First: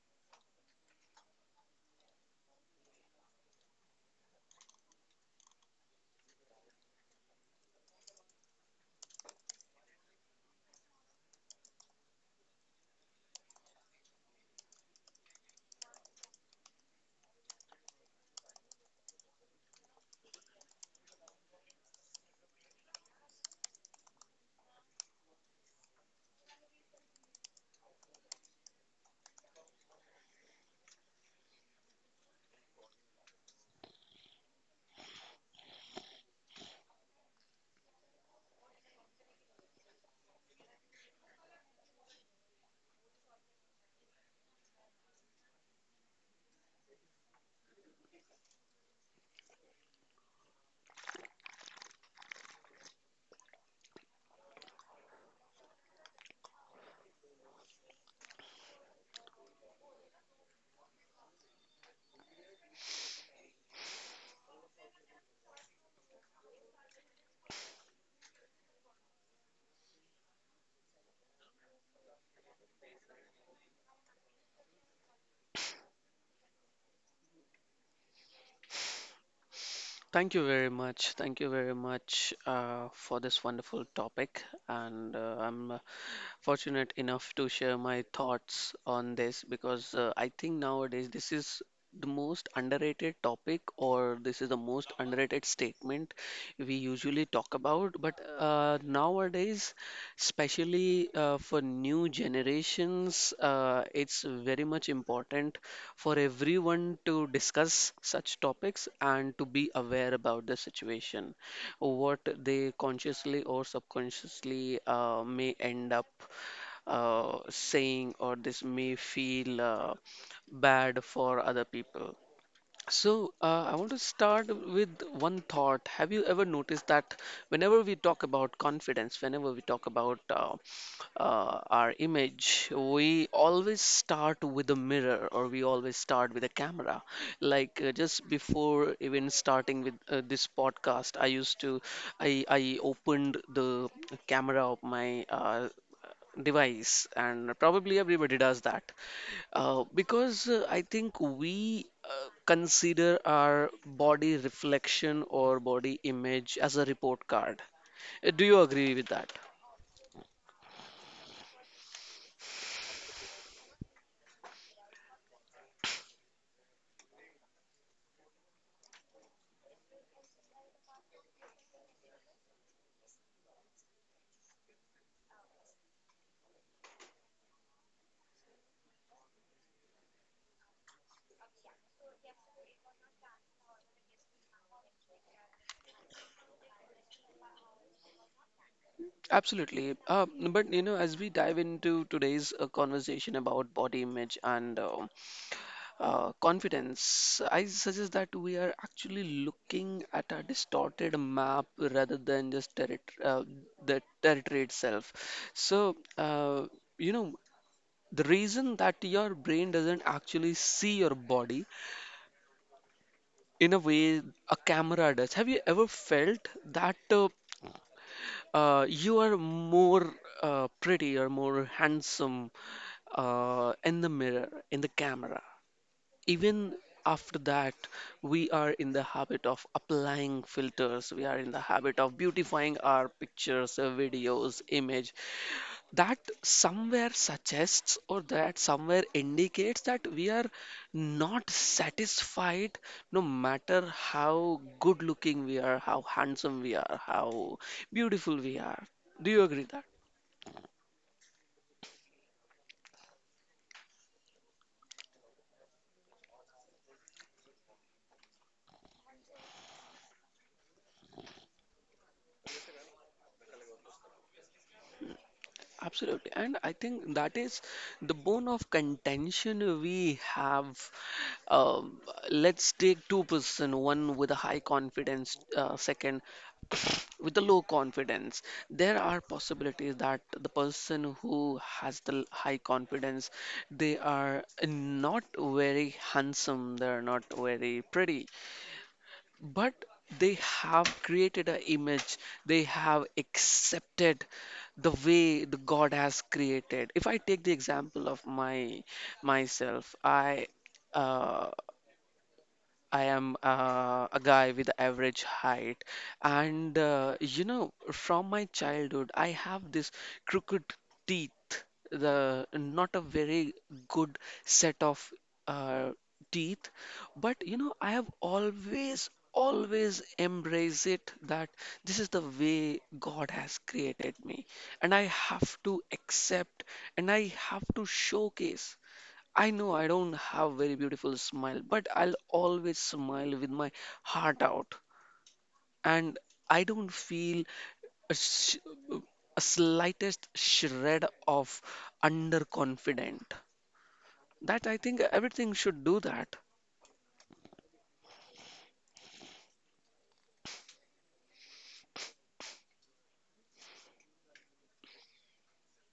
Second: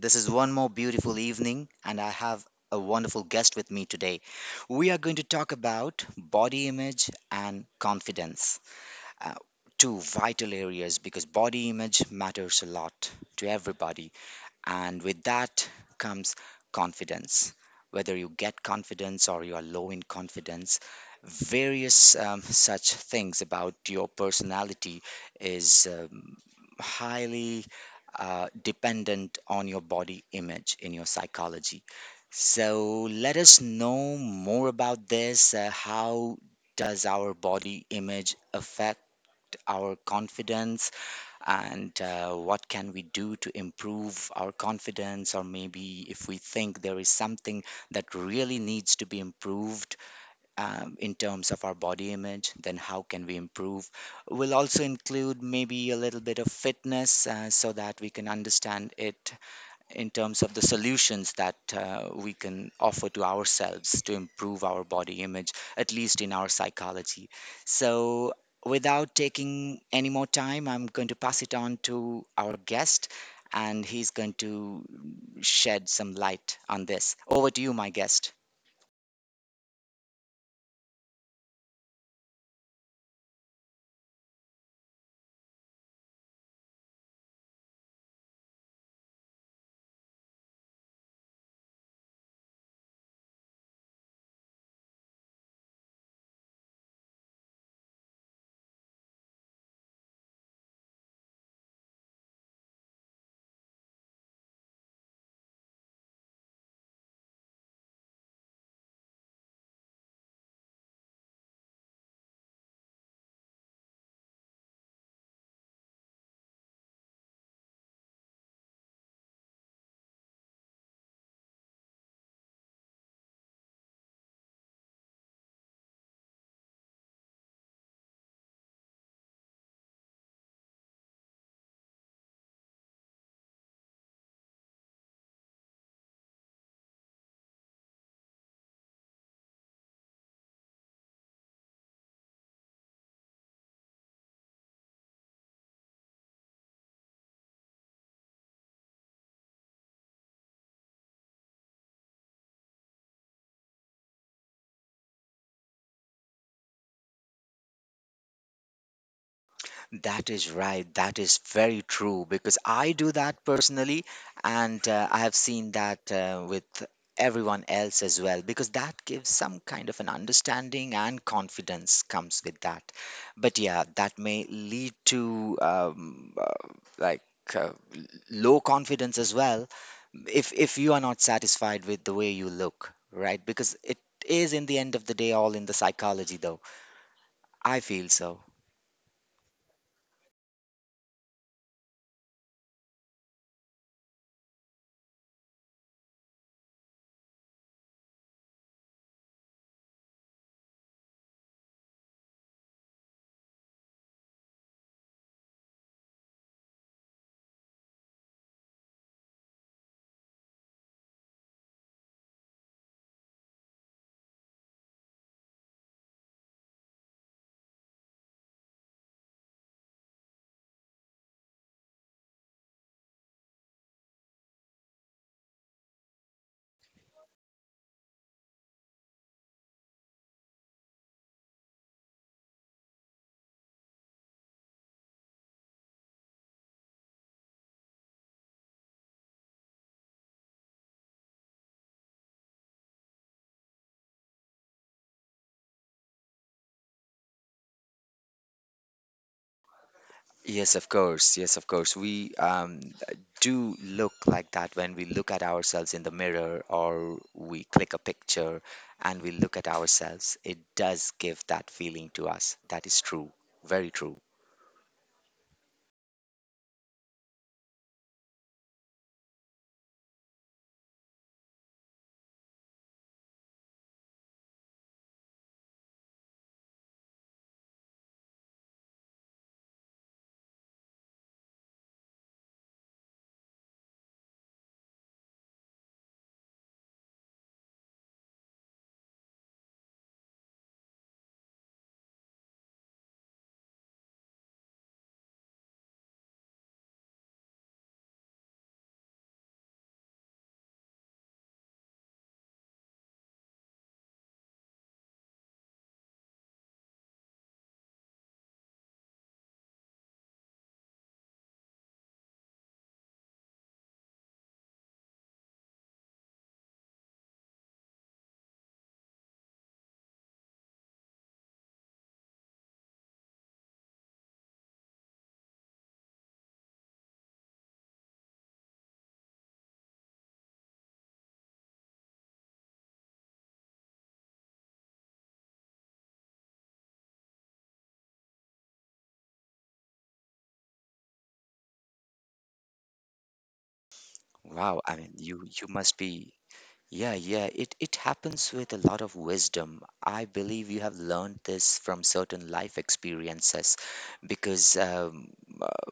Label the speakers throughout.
Speaker 1: This is one more beautiful evening, and I have a wonderful guest with me today. We are going to talk about body image and confidence, uh, two vital areas because body image matters a lot to everybody. And with that comes confidence. Whether you get confidence or you are low in confidence, various such things about your personality is highly dependent on your body image in your psychology. So let us know more about this. How does our body image affect our confidence? And what can we do to improve our confidence, or maybe if we think there is something that really needs to be improved in terms of our body image, then how can we improve? We'll also include maybe a little bit of fitness, so that we can understand it in terms of the solutions that we can offer to ourselves to improve our body image, at least in our psychology. So, without taking any more time, I'm going to pass it on to our guest, and he's going to shed some light on this. Over to you, my guest.
Speaker 2: Thank you very much. Thank you very much for this wonderful topic. And I'm fortunate enough to share my thoughts on this because I think nowadays this is the most underrated topic, or this is the most underrated statement we usually talk about, but nowadays especially for new generations it's very much important for everyone to discuss such topics and to be aware about the situation what they consciously or subconsciously may end up saying, or this may feel bad for other people. So, I want to start with one thought. Have you ever noticed that whenever we talk about confidence, whenever we talk about our image, we always start with a mirror or we always start with a camera? Like just before even starting with this podcast, I used to, I opened the camera of my device, and probably everybody does that. Because I think we consider our body reflection or body image as a report card. Do you agree with that?
Speaker 1: That is right. That is very true because I do that personally, and I have seen that with everyone else as well because that gives some kind of an understanding and confidence comes with that. But yeah, that may lead to like uh, l- low confidence as well, if you are not satisfied with the way you look, right? Because it is in the end of the day all in the psychology though. I feel so.
Speaker 2: Absolutely. But you know, as we dive into today's conversation about body image and confidence, I suggest that we are actually looking at a distorted map rather than just territ the territory itself. So, you know, the reason that your brain doesn't actually see your body in a way a camera does. Have you ever felt that you are more pretty or more handsome in the mirror, in the camera? Even after that, we are in the habit of applying filters, we are in the habit of beautifying our pictures, videos, image, that somewhere suggests or that somewhere indicates that we are not satisfied, no matter how good looking we are, how handsome we are, how beautiful we are. Do you agree that?
Speaker 1: Yes, of course. Yes, of course. We do look like that when we look at ourselves in the mirror or we click a picture and we look at ourselves. It does give that feeling to us. That is true. Very true.
Speaker 2: Absolutely. And I think that is the bone of contention we have. Um, let's take two person, one with a high confidence, second with a low confidence. There are possibilities that the person who has the high confidence, they are not very handsome, they're not very pretty, but they have created an image, they have accepted the way the God has created. If I take the example of my myself, I uh, I am a guy with average height, and you know, from my childhood, I have this crooked teeth, the not a very good set of uh, teeth, but you know, I have always, always embraced it that this is the way God has created me, and I have to accept and I have to showcase. I know I don't have very beautiful smile, but I'll always smile with my heart out, and I don't feel a, sh- a slightest shred of underconfident. That I
Speaker 1: Wow. I
Speaker 2: think
Speaker 1: mean, you
Speaker 2: everything
Speaker 1: you
Speaker 2: should
Speaker 1: must
Speaker 2: do that.
Speaker 1: be. Yeah, yeah, it happens with a lot of wisdom. I believe you have learned this from certain life experiences because, uh,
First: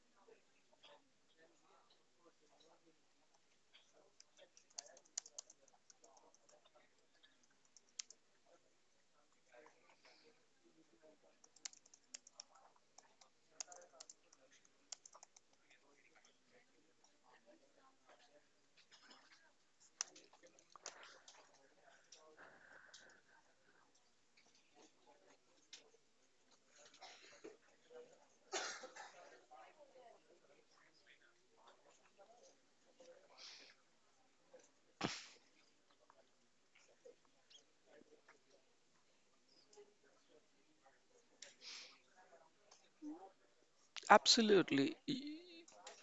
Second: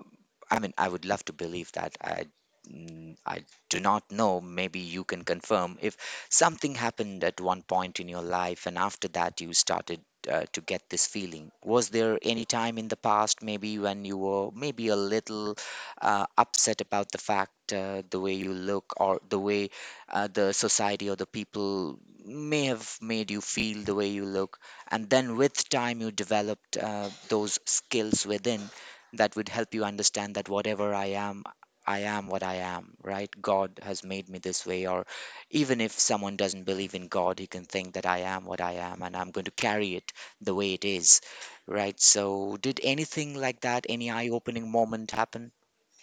Speaker 1: I mean, I would love to believe that. I do not know, maybe you can confirm if something happened at one point in your life and after that you started to get this feeling. Was there any time in the past, maybe when you were maybe a little upset about the fact, the way you look or the way? The society or the people may have made you feel the way you look, and then with time you developed those skills within that would help you understand that whatever I am, I am what I am, right? God has made me this way, or even if someone doesn't believe in God, he can think that I am what I am, and I'm going to carry it the way it is, right? So did anything like that, any eye opening
Speaker 2: Absolutely.
Speaker 1: moment happen?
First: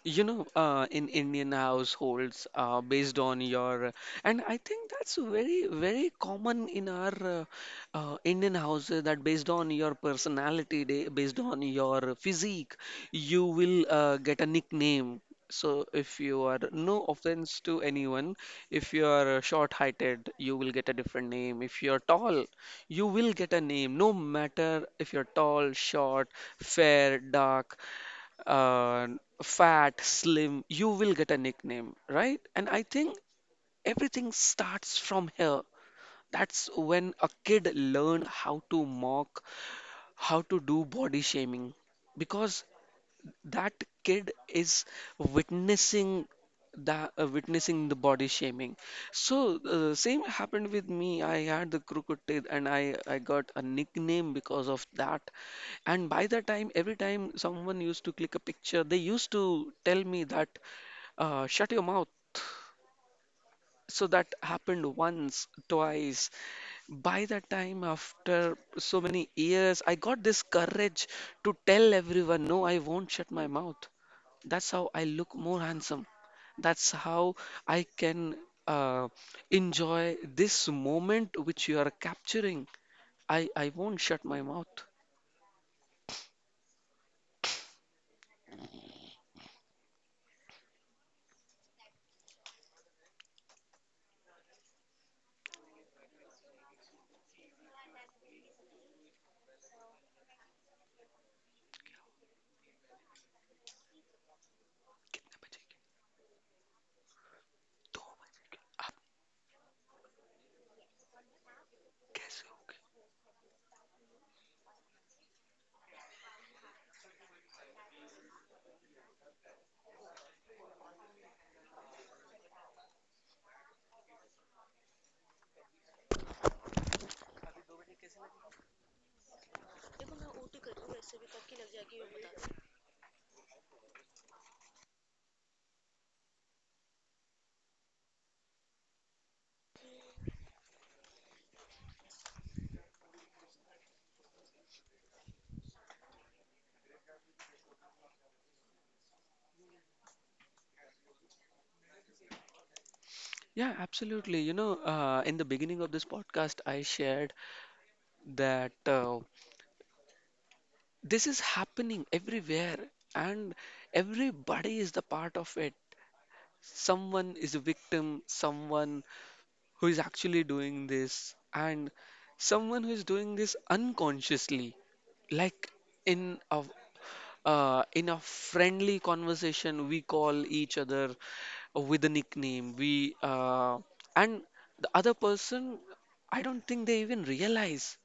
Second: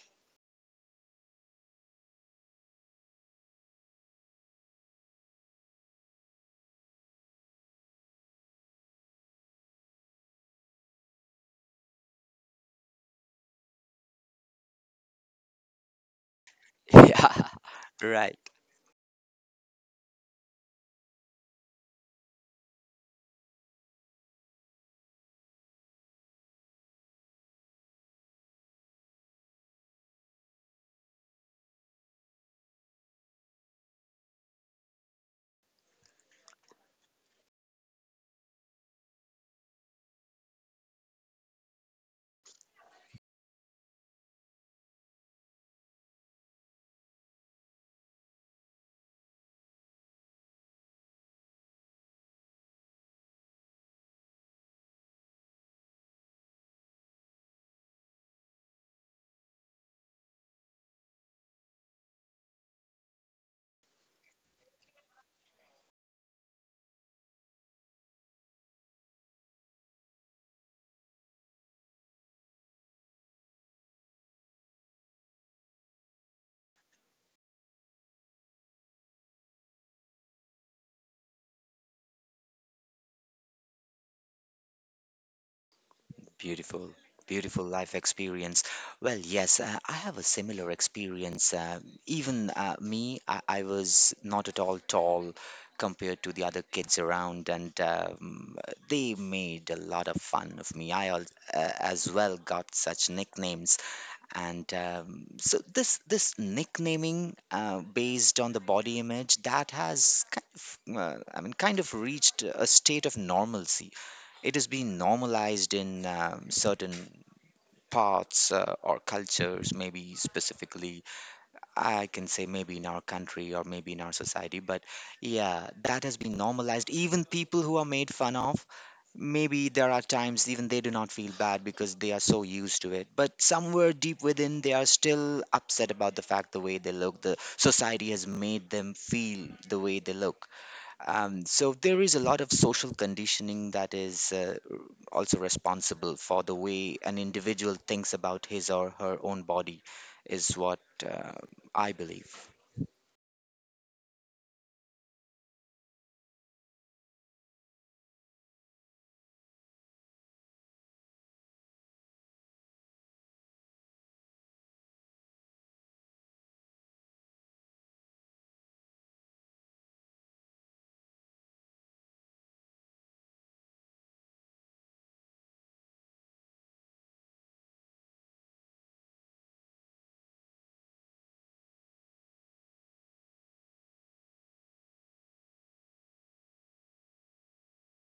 Speaker 2: You know, in Indian households, and I think that's very, very common in our Indian houses, that based on your personality, based on your physique, you will get a nickname. So if you are, no
Speaker 1: Yeah,
Speaker 2: offense to anyone,
Speaker 1: right.
Speaker 2: if you are short-heighted, you will get a different name. If you are tall, you will get a name. No matter if you're tall, short, fair, dark, uh, fat, slim, you will get a nickname, right? And I think everything starts from here. That's when a kid learn how to mock, how to do body shaming. Because that kid is witnessing that witnessing the body shaming. So same happened with me. I had the crooked teeth and I got a nickname because of that. And by the time, every time someone used to click a picture, they used to tell me that shut your mouth. So that happened once, twice. By that time, after so many years, I got this courage to tell everyone, no, I won't shut my mouth. That's how I look more handsome. That's how I can uh, enjoy this moment which you are capturing. I won't shut my mouth.
Speaker 1: Beautiful, beautiful life experience. Well, yes, I have a similar experience. Even me, I was not at all tall compared to the other kids around, and they made a lot of fun of me. I as well got such nicknames, and
Speaker 2: कितने
Speaker 1: so
Speaker 2: बजे के?
Speaker 1: this nicknaming,
Speaker 2: दो
Speaker 1: based on
Speaker 2: बजे।
Speaker 1: the
Speaker 2: आप
Speaker 1: body image, that has kind of, I mean, kind of reached
Speaker 2: कैसे हो
Speaker 1: a
Speaker 2: गए?
Speaker 1: state of normalcy. It has been normalized in certain parts or cultures, maybe specifically I can say, maybe in our country or maybe in our society. But yeah, that has been normalized. Even people who are made fun of, maybe there are times even they do not feel bad because they are so used to it, but somewhere deep within they are still upset about the fact the way they look, the society has made them feel the way they look. Um, so there is a lot of social conditioning that is also responsible for the way an individual thinks about his or her own body, is what uh, I believe.
Speaker 2: Yeah, absolutely. You know, in the beginning of this podcast, I shared that this is happening everywhere, and everybody is the part of it. Someone is a victim, someone who is actually doing this, and someone who is doing this unconsciously. Like in a in a friendly conversation, we call each other with a nickname, we and the other person, I don't think they even realize.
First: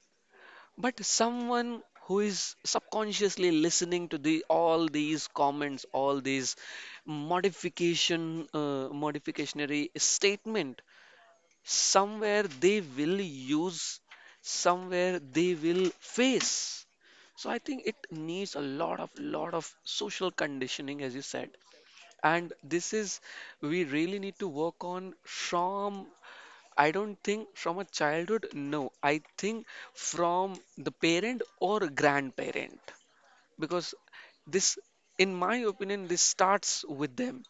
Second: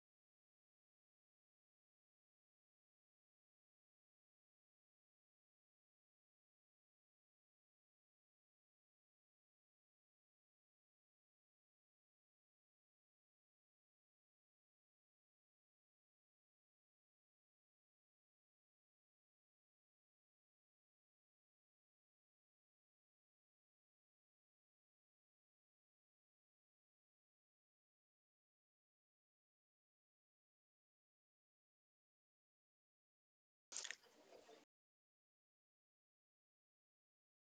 Speaker 2: But someone who is subconsciously listening to the all these comments, all these modificationary statement, somewhere they will use, somewhere they will face. So I think it needs a lot of social conditioning, as you said. And this is we really need to work on from, I don't think from a childhood, no. I think from the parent or grandparent, because this, in my opinion, this starts with them.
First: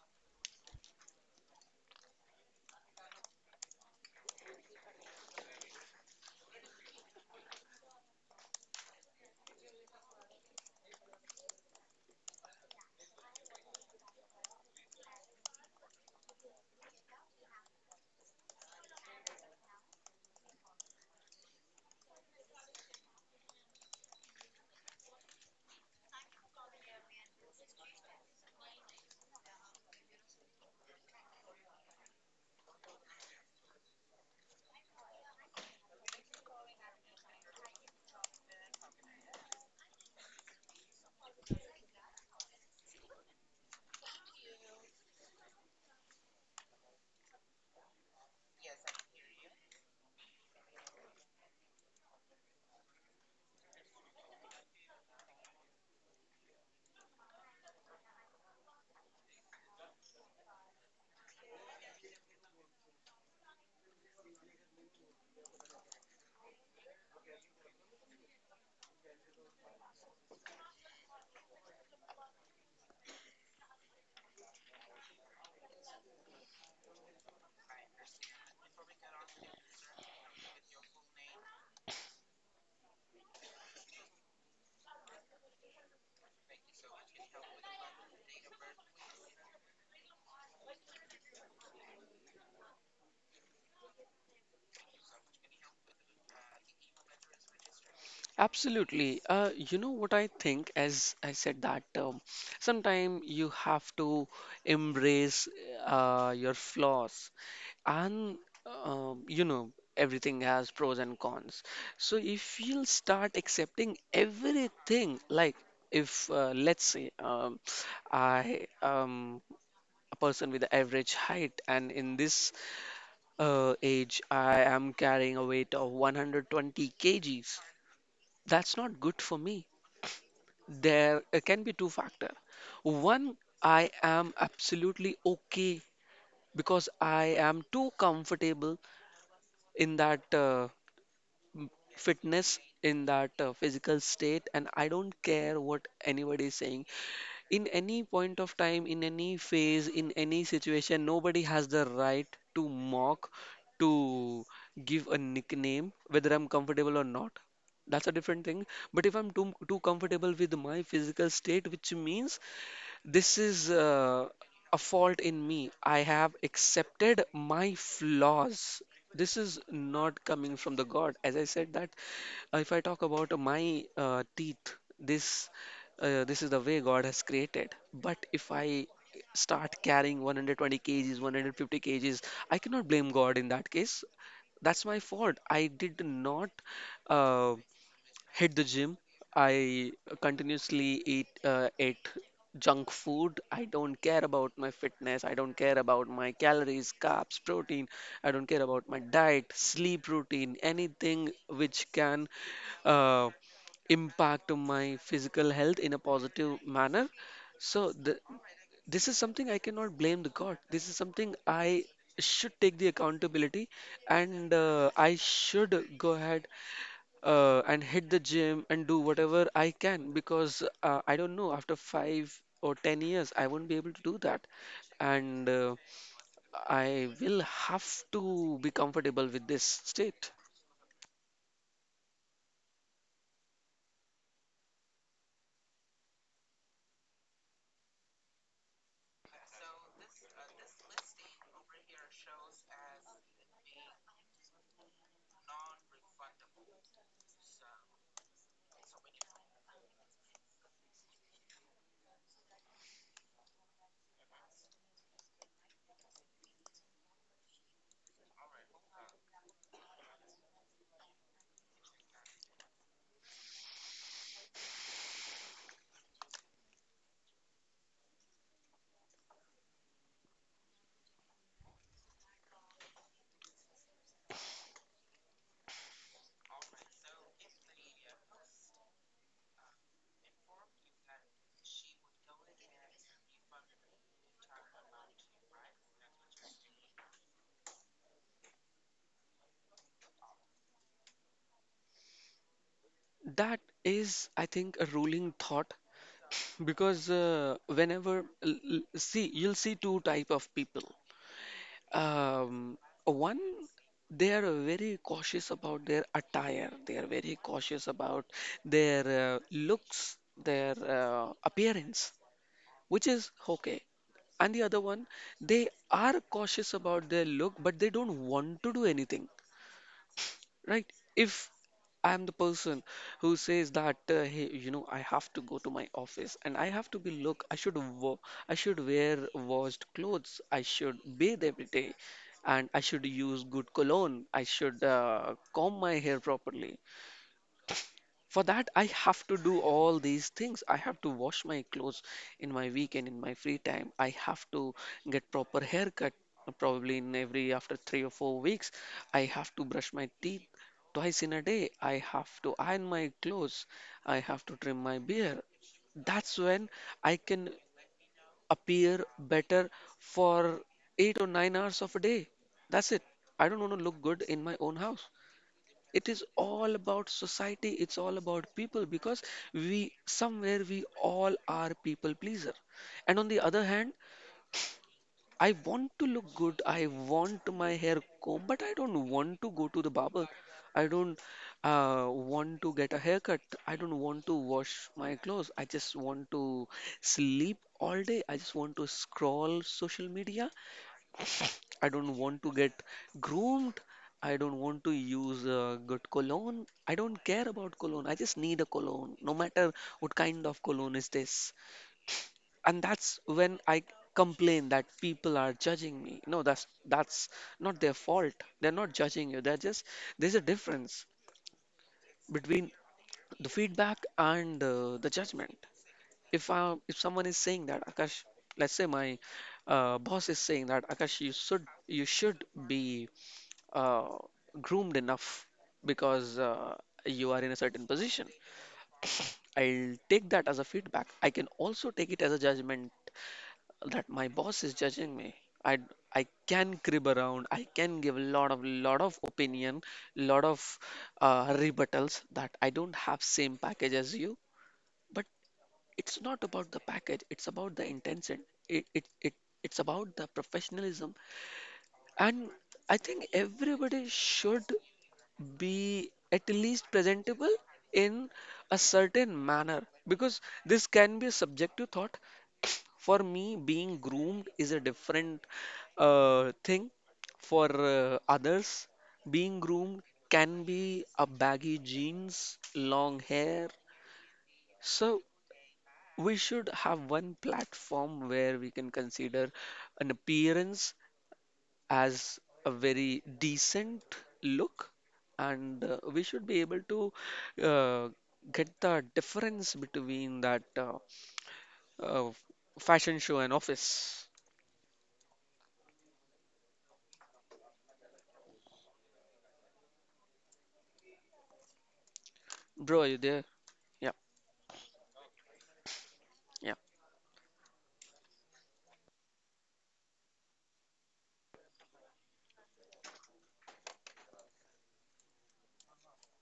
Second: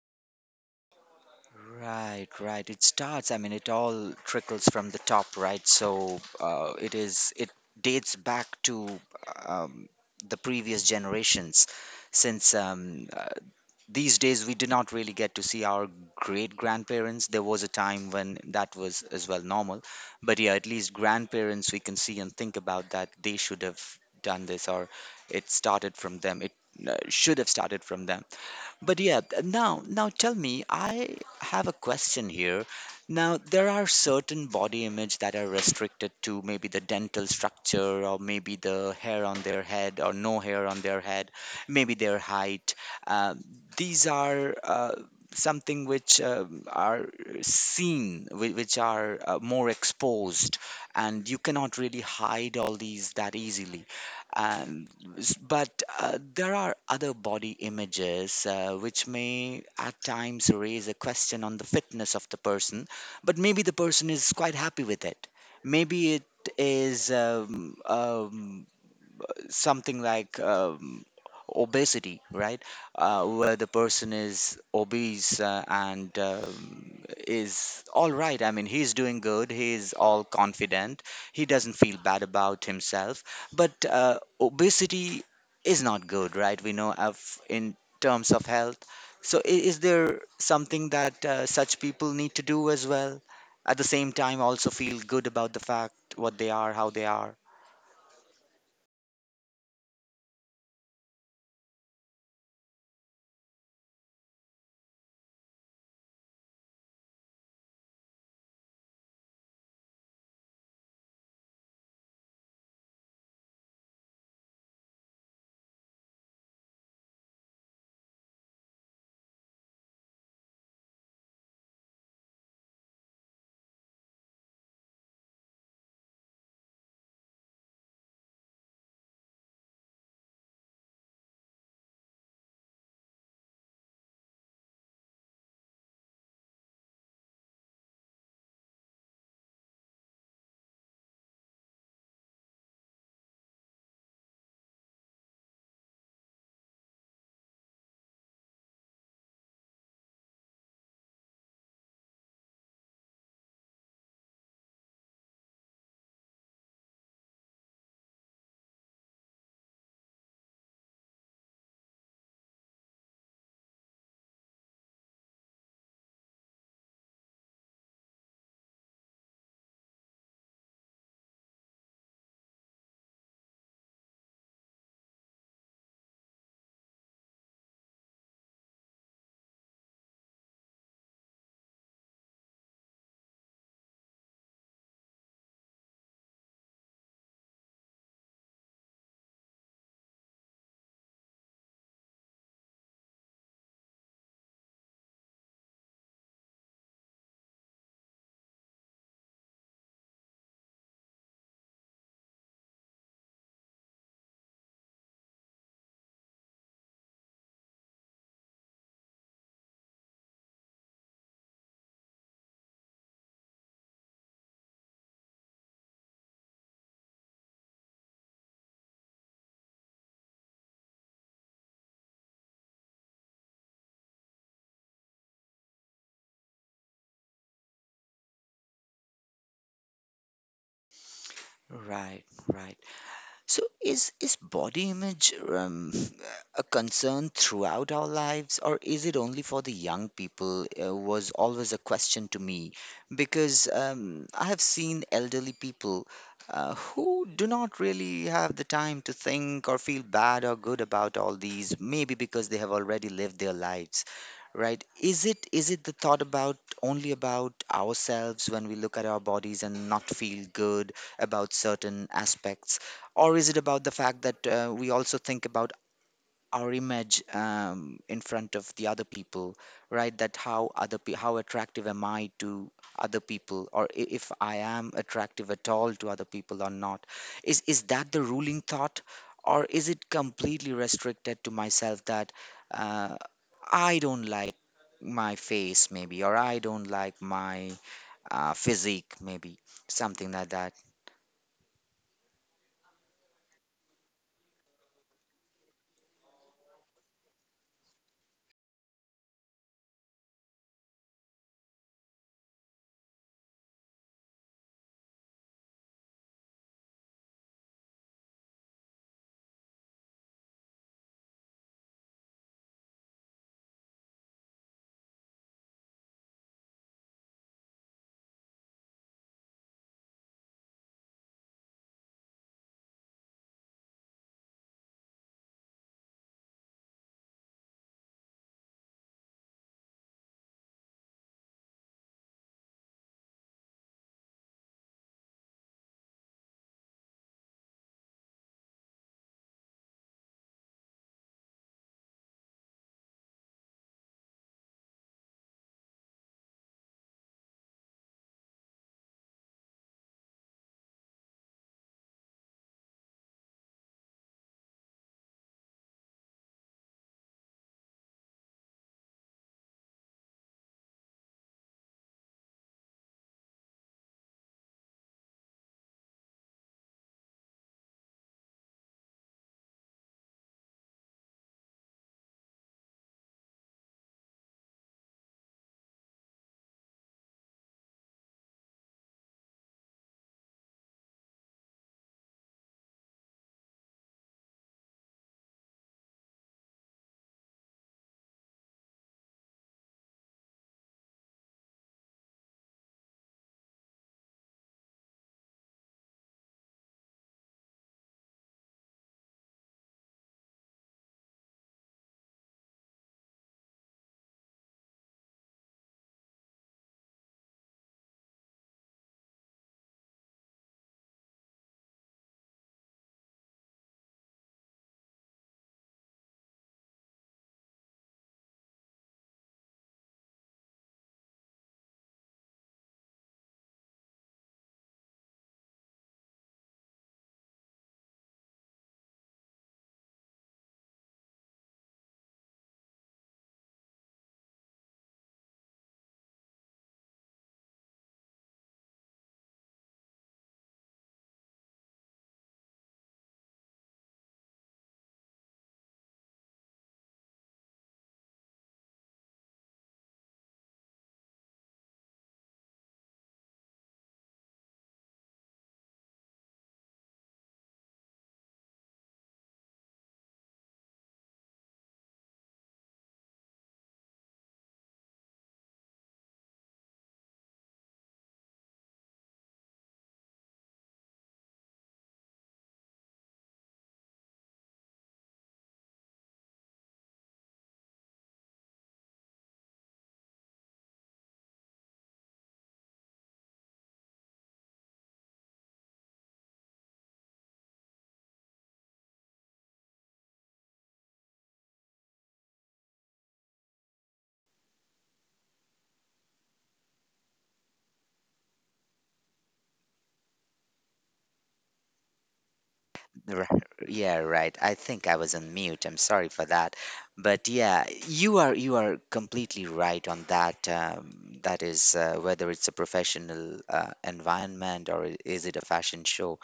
Speaker 1: Right, right. It starts, I mean, it all trickles from the top, right? So it is, it dates back to um, the previous generations, since these days we do not really get to see our great grandparents. There was a time when that was as well normal, but yeah, at least grandparents we can see and think about that they should have done this, or it started from them. It should have started from them. But yeah, now tell me, I have a question here. Now there are certain body image that are restricted to maybe the dental structure, or maybe the hair on their head or no hair on their head, maybe their height. Uh, these are something which are seen, which are more exposed, and you cannot really hide all these that easily. But there are other body images which may at times raise a question on the fitness of the person, but maybe the person is quite happy with it. Maybe it is something like obesity, right? Where the person is obese and is all right. I mean, he's doing good, he's all confident, he doesn't feel bad about himself. But obesity is not good, right? We know of, in terms of health. Is there something that such people need to do as well? At the same time, also feel good about the fact what they are, how they are.
Speaker 2: Absolutely. You know what I think, as I said that sometime you have to embrace your flaws, and you know, everything has pros and cons. So if you'll start accepting everything, like if let's say I am a person with average height, and in this age I am carrying a weight of 120 kgs, that's not good for me. There can be two factor. One, I am absolutely okay because I am too comfortable in that fitness, in that physical state, and I don't care what anybody is saying. In any point of time, in any phase, in any situation, nobody has the right to mock, to give a nickname, whether I'm comfortable or not. That's a different thing. But if I'm too comfortable with my physical state, which means this is a fault in me. I have accepted my flaws. This is not coming from the God. As I said that if I talk about my teeth, this this is the way God has created. But if I start carrying 120 kgs, 150 kgs, I cannot blame God in that case. That's my fault. I did not, Uh, hit the gym. I continuously eat ate junk food. I don't care about my fitness. I don't care about my calories, carbs, protein. I don't care about my diet, sleep routine, anything which can uh, impact on my physical health in a positive manner. So this is something I cannot blame the God. This is something I should take the accountability, and I should go ahead and hit the gym and do whatever I can, because I don't know, after five or 10 years, I won't be able to do that. And I will have to be comfortable with this state.
Speaker 1: Right, right. So, is body image a concern throughout our lives, or is it only for the young people? Was always a question to me because I have seen elderly people who do not really have the time to think or feel bad or good about all these, maybe because they have already lived their lives. Right. Is it the thought about only about ourselves when we look at our bodies and not feel good about certain aspects, or is it about the fact that we also think about our image in front of the other people, right? That how how attractive am I to other people, or if I am attractive at all to other people or not? Is that the ruling thought, or is it completely restricted to myself that? Uh, I don't like my face maybe, or I don't like my physique maybe, something like that.
Speaker 2: That is, I think, a ruling thought, because see, you'll see two type of people. Um, One, they are very cautious about their attire. They are very cautious about their looks, their appearance, which is okay. And the other one, they are cautious about their look, but they don't want to do anything, right? If I'm the person who says that, hey, you know, I have to go to my office and I have to be look, I should I should wear washed clothes, I should bathe every day, and I should use good cologne, I should comb my hair properly. For that, I have to do all these things. I have to wash my clothes in my weekend, in my free time. I have to get proper haircut, probably in every after 3 or 4 weeks. I have to brush my teeth twice in a day. I have to iron my clothes. I have to trim my beard. That's when I can appear better for 8 or 9 hours of a day. That's it. I don't want to look good in my own house. It is all about society, it's all about people, because we, somewhere we all are people pleaser. And on the other hand, I want to look good, I want my hair comb, but I don't want to go to the barber, I don't want to get a haircut, I don't want to wash my clothes, I just want to sleep all day, I just want to scroll social media, I don't want to get groomed. I don't want to use good cologne. I don't care about cologne. I just need a cologne, no matter what kind of cologne is this. And that's when I complain that people are judging me. No, that's not their fault. They're not judging you. They're just, there's a difference between the feedback and the judgment. If someone is saying that Akash, let's say my boss is saying that Akash, you should be uh, groomed enough because you are in a certain position. I'll take that as a feedback. I can also take it as a judgment that my boss is judging me. I I can crib around. I can give a lot of opinion, lot of rebuttals that I don't have same package as you. But it's not about the package. It's about the intention. It it, it it's about the professionalism. And I think everybody should be at least presentable in a certain manner, because this can be a subjective thought. For me, being groomed is a different thing. For others, being groomed can be a baggy jeans long hair. So we should have one platform where we can consider an appearance as a very decent look, and we should be able to uh, get the difference between that uh, fashion show and office. Bro, are you there?
Speaker 1: Ri-
Speaker 2: Yeah,
Speaker 1: yeah, right. I think I was on mute, I'm sorry for that.
Speaker 2: yeah.
Speaker 1: But yeah, you are completely right on that. That is, whether it's a professional environment or is it a fashion show.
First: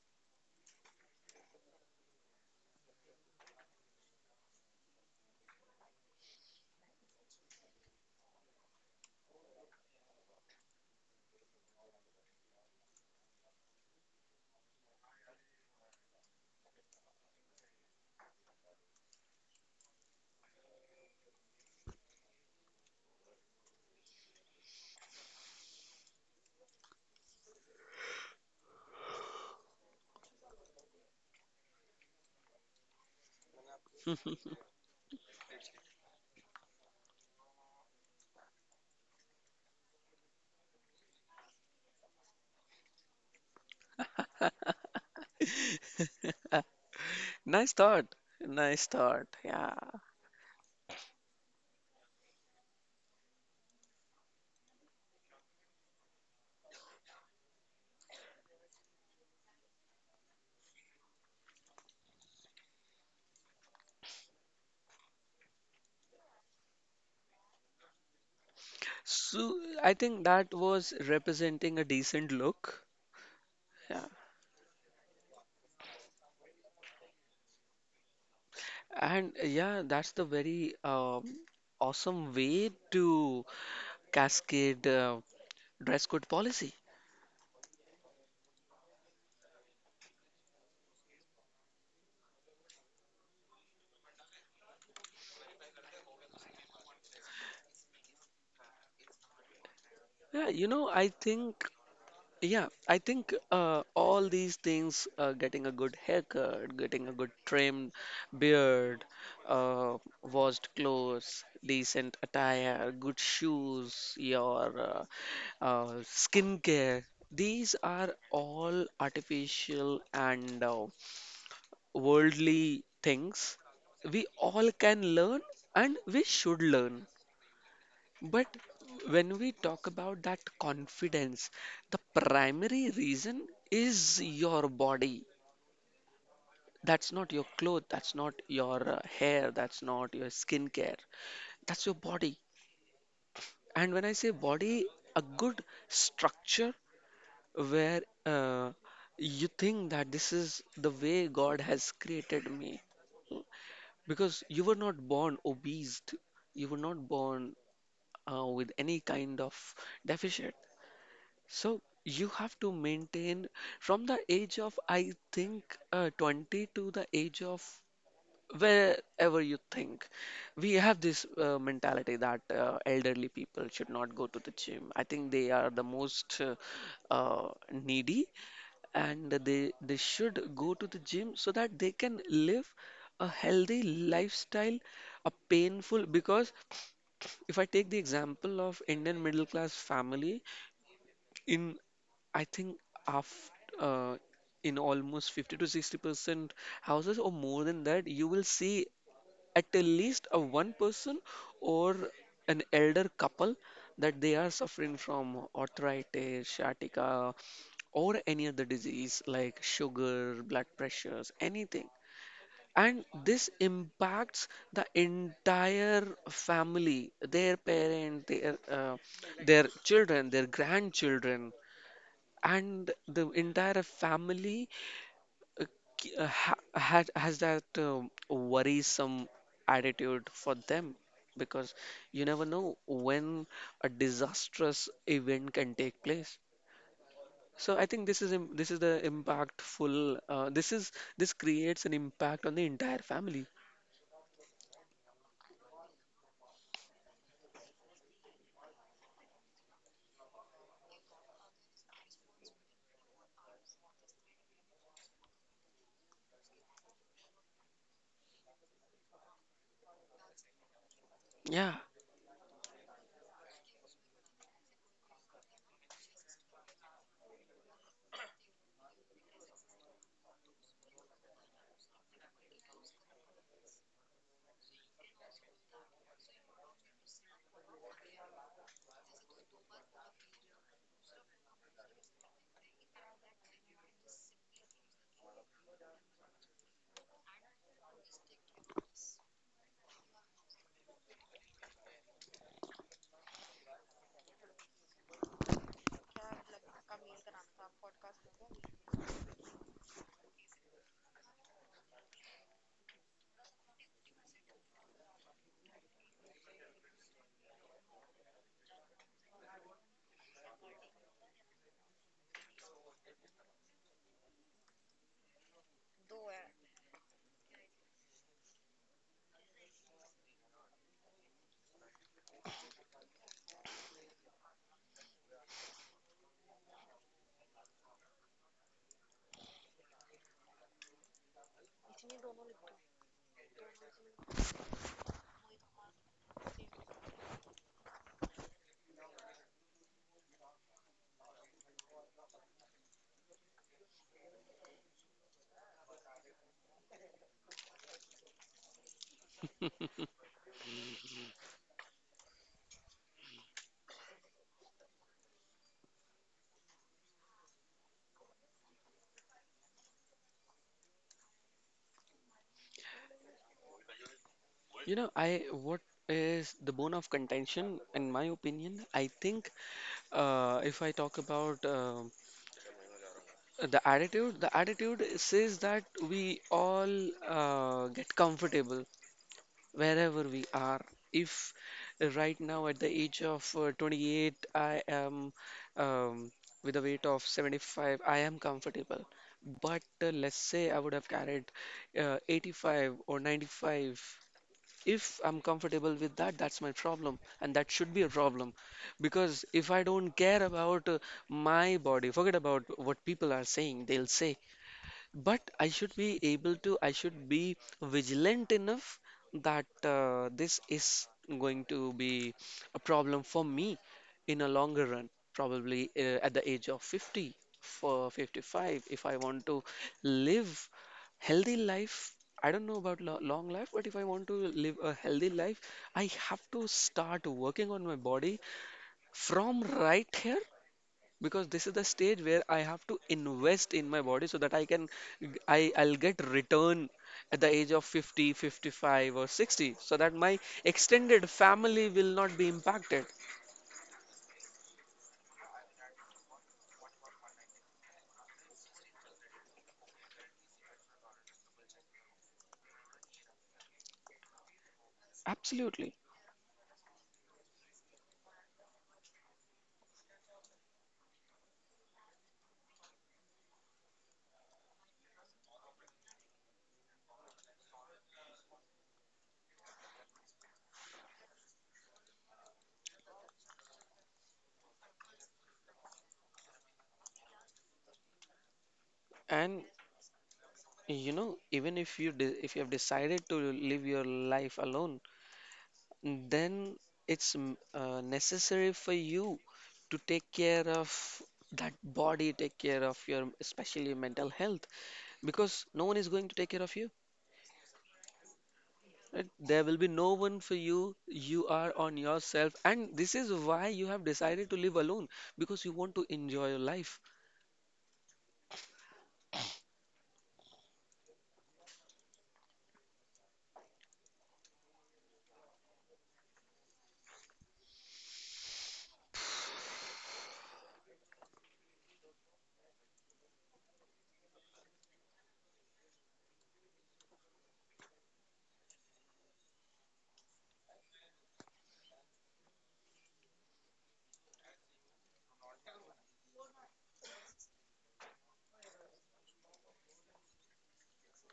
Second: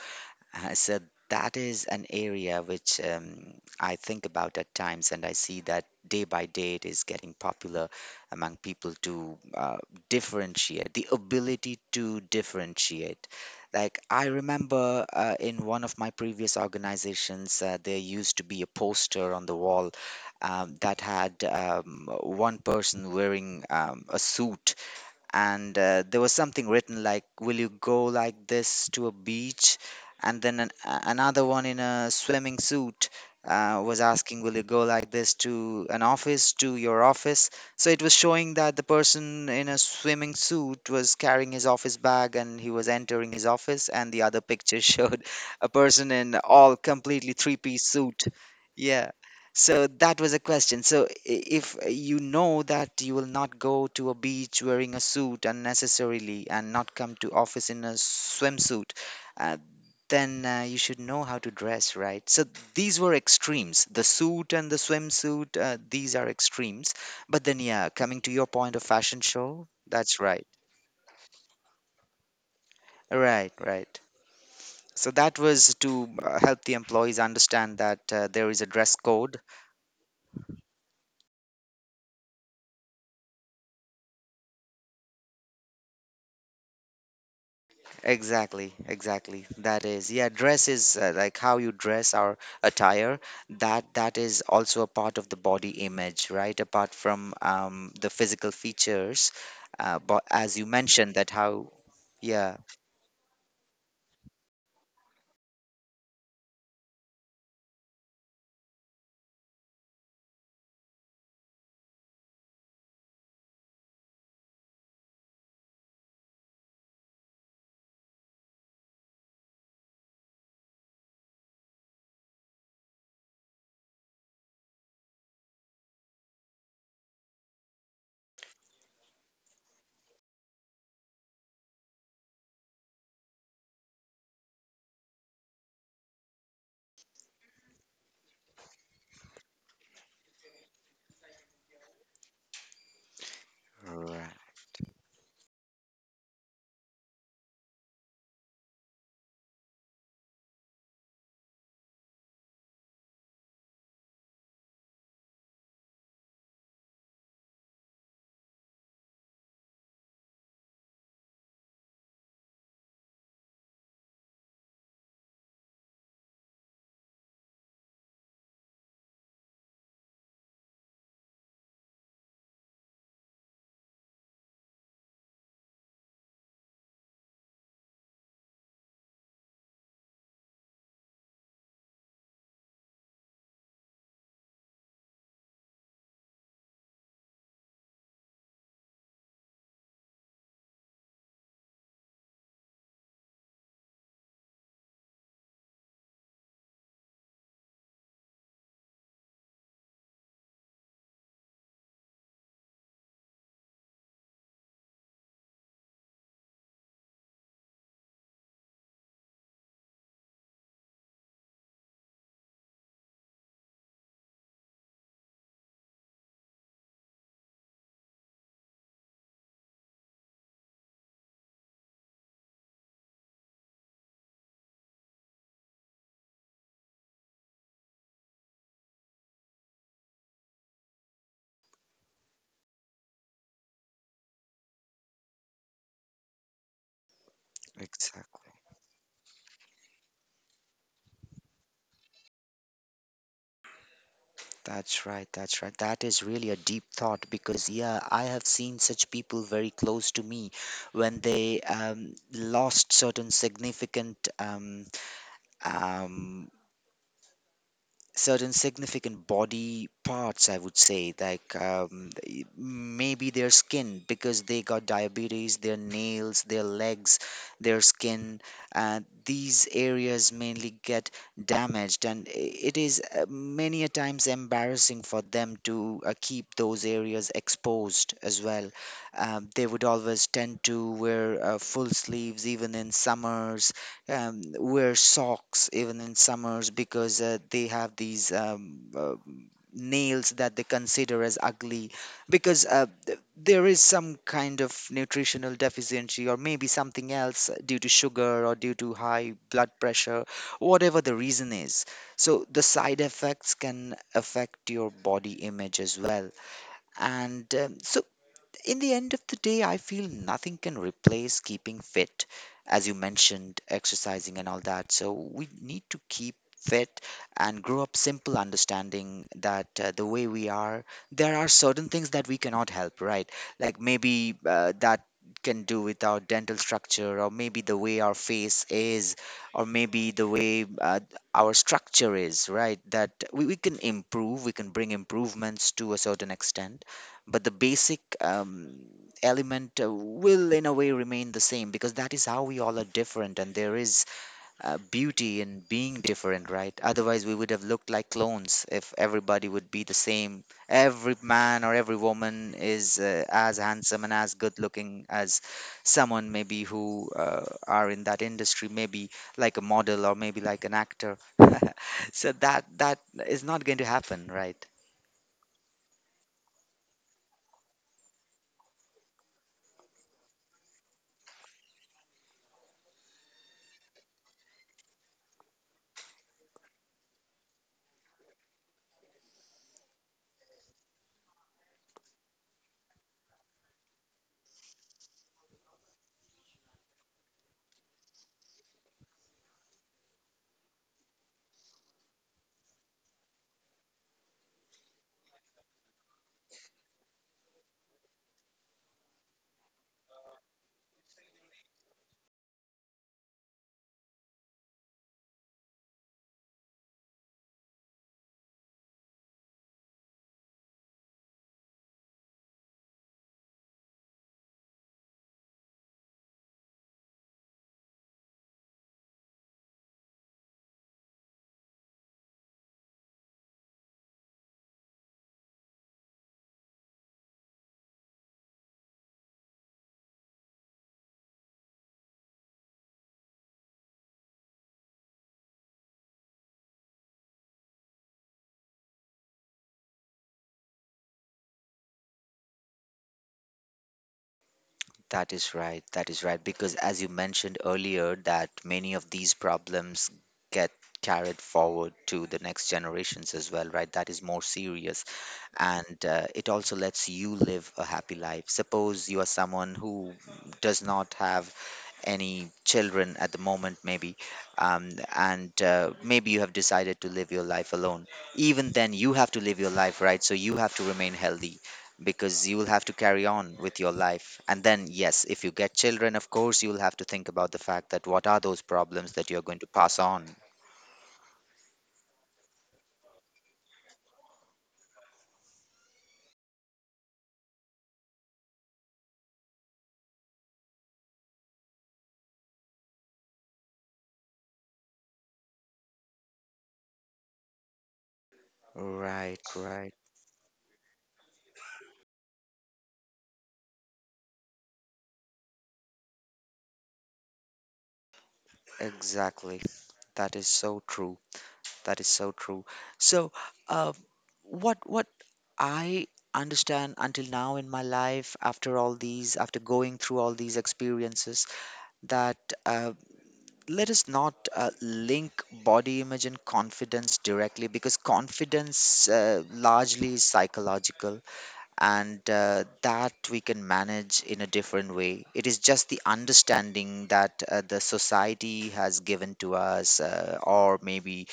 Speaker 1: So that is an area which I think about at times, and I see that day by day it is getting popular among people to differentiate, the ability to differentiate. Like, I remember in one of my previous organizations, there used to be a poster on the wall that had one person wearing a suit, and there was something written like, will you go like this to a beach? And then another one in a swimming suit was asking, will you go like this to an office, to your office? So it was showing that the person in a swimming suit was carrying his office bag and he was entering his office, and the other picture showed a person in
Speaker 2: Uh,
Speaker 1: all completely three
Speaker 2: Nice
Speaker 1: piece
Speaker 2: thought.
Speaker 1: suit.
Speaker 2: Nice
Speaker 1: Yeah,
Speaker 2: thought. Yeah.
Speaker 1: so that was a question. If you know that you will not go to a beach wearing a suit unnecessarily and not come to office in a swimsuit, uh, then you should know how to dress, right? So these were extremes. The suit and the swimsuit, these are extremes. But then, yeah, coming to your point of fashion
Speaker 2: So
Speaker 1: show,
Speaker 2: I
Speaker 1: that's
Speaker 2: think
Speaker 1: right.
Speaker 2: that was representing a decent look.
Speaker 1: Right, right.
Speaker 2: Yeah.
Speaker 1: So that was to help the employees understand that there is a dress
Speaker 2: And
Speaker 1: code.
Speaker 2: uh, yeah, that's the very awesome way to cascade dress code policy.
Speaker 1: Exactly, exactly. That is, yeah, dress is, like how you dress, our attire. That is also a part of the body image, right? Apart from the physical features, but
Speaker 2: Yeah,
Speaker 1: as you
Speaker 2: I
Speaker 1: mentioned, that
Speaker 2: think,
Speaker 1: how, yeah,
Speaker 2: yeah, I think all these things, getting a good haircut, getting a good trimmed beard, washed clothes, decent attire, good shoes, your skincare, these are all artificial and worldly things we all can learn and we should learn. But when we talk about that confidence, the primary reason is your body. That's not your clothes, that's not your hair, that's not your skincare, that's your body. And when I say
Speaker 1: right,
Speaker 2: body, a good structure where uh, you think that this is the way God has created me. Because you were not born obese, you were not born with any kind of deficit. So you have to maintain from the age of, I think, 20 to the age of wherever you think. We have this mentality that elderly people should not go to the gym. I think they are the most needy, and they should go to the gym so that they can live a healthy lifestyle, a painful, because if I take the example of Indian middle class family, in I think after uh, in almost 50 to 60% houses or more than that, you will see at the least a one person or an elder couple that they are suffering from arthritis, sciatica, or any other disease like sugar, blood pressures, anything. And this impacts the entire family, their parent, their children, their grandchildren, and the entire family uh, ki- ha had has that worrisome attitude for them, because you never know when a disastrous event can take place. So I think this is
Speaker 1: exactly.
Speaker 2: im- this is the impactful. This creates an impact on the entire family.
Speaker 1: That's right, that's right. That is really a deep thought because yeah, I have seen such people very close to me when they lost um, certain significant body parts I would say like
Speaker 2: Yeah,
Speaker 1: maybe their skin because they got diabetes, their nails, their legs, their skin. These areas mainly get damaged and it is many a times embarrassing for them to keep those areas exposed as well. They would always tend to wear full sleeves even in summers, wear socks even in summers because they have these nails that they consider as ugly because there is some kind of nutritional deficiency or maybe something else due to sugar or due to high blood pressure, whatever the reason is. So the side effects can affect your body image as well. And so in the end of the day, I feel nothing can replace keeping fit, as you mentioned, exercising and all that. So we need to keep fit and grow up simple understanding that the way we are, there are certain things that we cannot help, right? Like maybe that can do with our dental structure, or maybe the way our face is, or maybe the way our structure is, right? That we can improve, we can bring improvements to a certain extent, but the basic element will in a way remain the same because that is how we all are different, and there is beauty in being different, right? Otherwise we would have looked like clones if everybody would be the same, every man or every woman is as handsome and as good looking as someone maybe who are in that industry, maybe like a model or maybe like an actor so that is not going to happen, right?
Speaker 2: you know, I what is the bone of contention in my opinion? I think if I talk about the attitude says that we all get comfortable wherever we are. If right now at the age of 28, I am um, with a weight of 75, I am comfortable. But let's say I would have carried 85 or 95. If I'm comfortable with that, that's my problem, and that should be a problem. Because if I don't care about my body, forget about what people are saying, they'll say. But I should be vigilant enough that this is going to be a problem for me in a longer run, probably at the age of 50 for 55. If I want to live healthy life, I don't know about lo long life, but if I want to live a healthy life, I have to start working on my body from right here, because this is the stage where I have to invest in my body so that I can I I'll get return at the age of 50, 55 or 60 so that my extended family will not be impacted.
Speaker 1: That is right. That is right. Because as you mentioned earlier, that many of these problems get carried forward to the next generations as well, right? That is more serious.
Speaker 2: Absolutely.
Speaker 1: And it also lets you live a happy life. Suppose you are someone who does not have any children at the moment, maybe, um, and maybe you have decided to live your life alone. Even then, you have to live your life, right? So you have to remain healthy because you will have to carry on with your life. And then, yes, if you get children, of course, you'll have to think about the fact that what are those problems that you're going
Speaker 2: And
Speaker 1: to pass on.
Speaker 2: even if you de if you have decided to live your life alone, then it's necessary for you to take care of that body, take care of your especially mental health, because no one is going to take care of you. And
Speaker 1: Right,
Speaker 2: there will be
Speaker 1: right.
Speaker 2: no one for you. You are on yourself. And this is why you have decided to live alone, because you want to enjoy your life.
Speaker 1: Exactly. That is so true. That is so true. So, uh, what what I understand until now in my life, after all these, after going through all these experiences, that uh, let us not link body image and confidence directly, because confidence largely is psychological, and that we can manage in a different way. It is just the understanding that the society has given to us, or maybe,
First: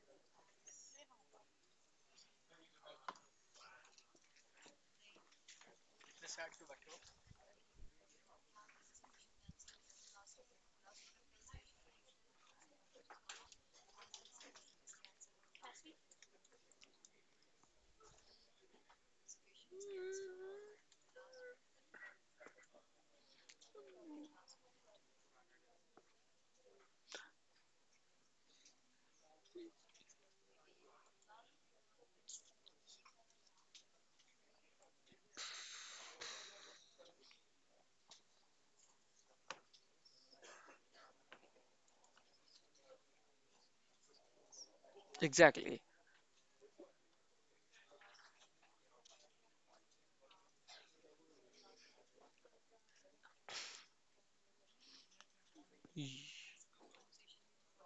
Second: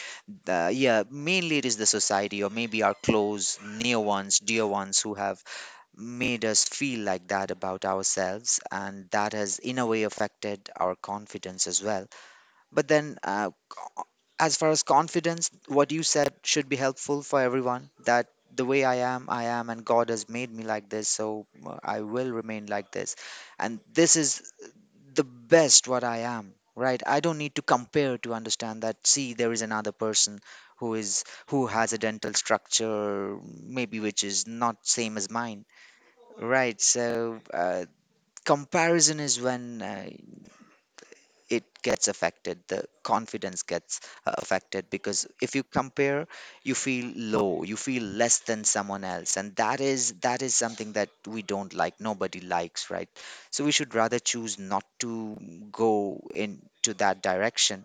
Speaker 1: the, yeah, mainly it is the society, or maybe our close, near ones, dear ones who have made us feel like that about ourselves, and that has in a way affected our confidence as well. But then, as far as confidence, what you said should be helpful for everyone, that the way I am, and God has made me like this, so I will remain like this. And this is the best what I am, right? I don't need to compare to understand that, see, there is another person who has a dental structure maybe which is not same as mine, right? So comparison is when it gets affected, the confidence gets affected, because if you
Speaker 2: Exactly.
Speaker 1: compare, you feel low, you feel less than someone else, and that is something that we don't like, nobody likes, right? So we should rather choose not to go
Speaker 2: Y-
Speaker 1: into that direction,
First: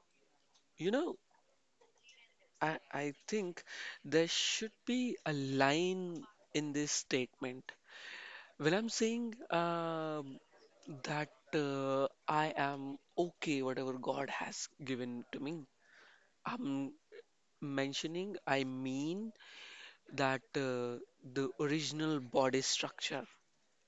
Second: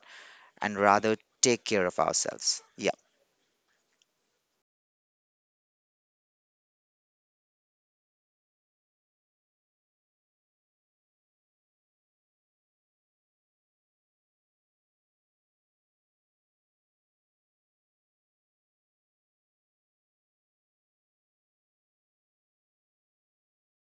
Speaker 1: and
Speaker 2: You
Speaker 1: rather
Speaker 2: know,
Speaker 1: take care of ourselves,
Speaker 2: I,
Speaker 1: yeah.
Speaker 2: I think there should be a line in this statement. When I'm saying um that uh, I am okay, whatever God has given to me, I'm mentioning, I mean that the original body structure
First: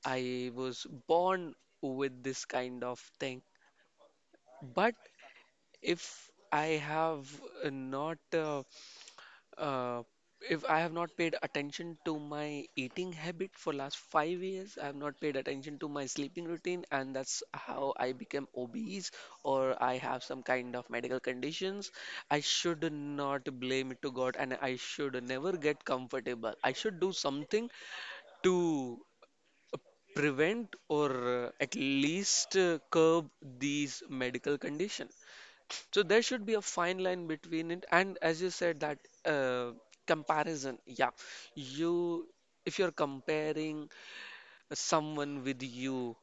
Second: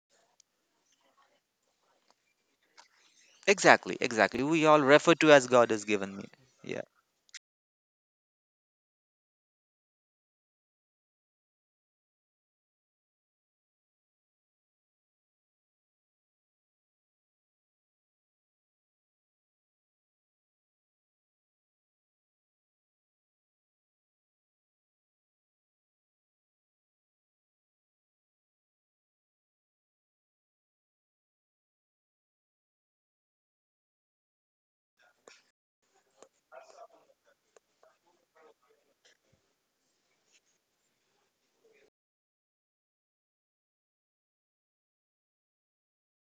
Speaker 2: I was born with this kind of thing.
Speaker 1: Exactly, exactly. We all
Speaker 2: But
Speaker 1: refer to as God has given me.
Speaker 2: if I
Speaker 1: Yeah.
Speaker 2: have uh, not uh, uh, if I have not paid attention to my eating habit for last 5 years, I have not paid attention to my sleeping routine, and that's how I became obese or I have some kind of medical conditions. I should not blame it to God, and I should never get comfortable. I should do something to prevent or at least curb these medical condition. So there should be a fine line between it. And as you said that uh, comparison, yeah, you if you're comparing someone with you,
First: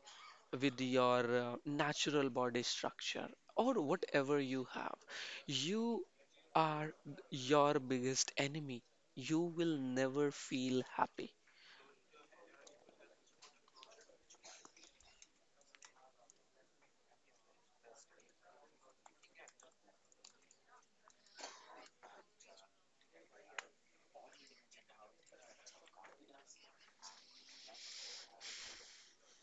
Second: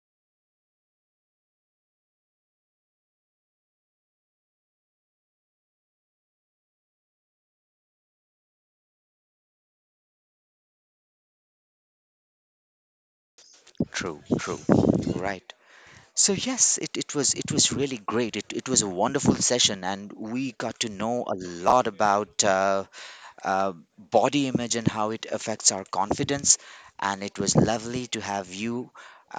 Speaker 2: with your natural body structure or whatever you have, you are your biggest enemy. You will never feel happy.
Speaker 1: True, true. Right. So yes, it was really great. It was a wonderful session, and we got to know a lot about body image and how it affects our confidence. And it was lovely to have you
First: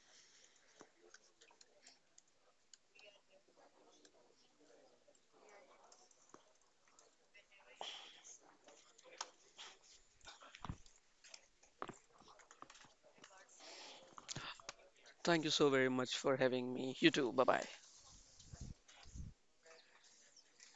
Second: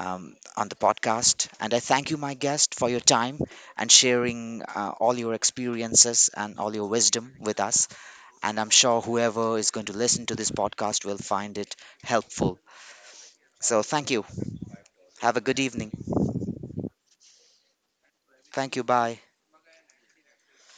Speaker 1: on the podcast. And I thank you, my guest, for your time and sharing all your experiences and all your wisdom with us. And I'm sure whoever is going to listen to this podcast will find it helpful. So thank you. Have
Speaker 2: Thank
Speaker 1: a
Speaker 2: you
Speaker 1: good
Speaker 2: so very
Speaker 1: evening.
Speaker 2: much for having me. You too. Bye bye.
Speaker 1: Thank you. Bye.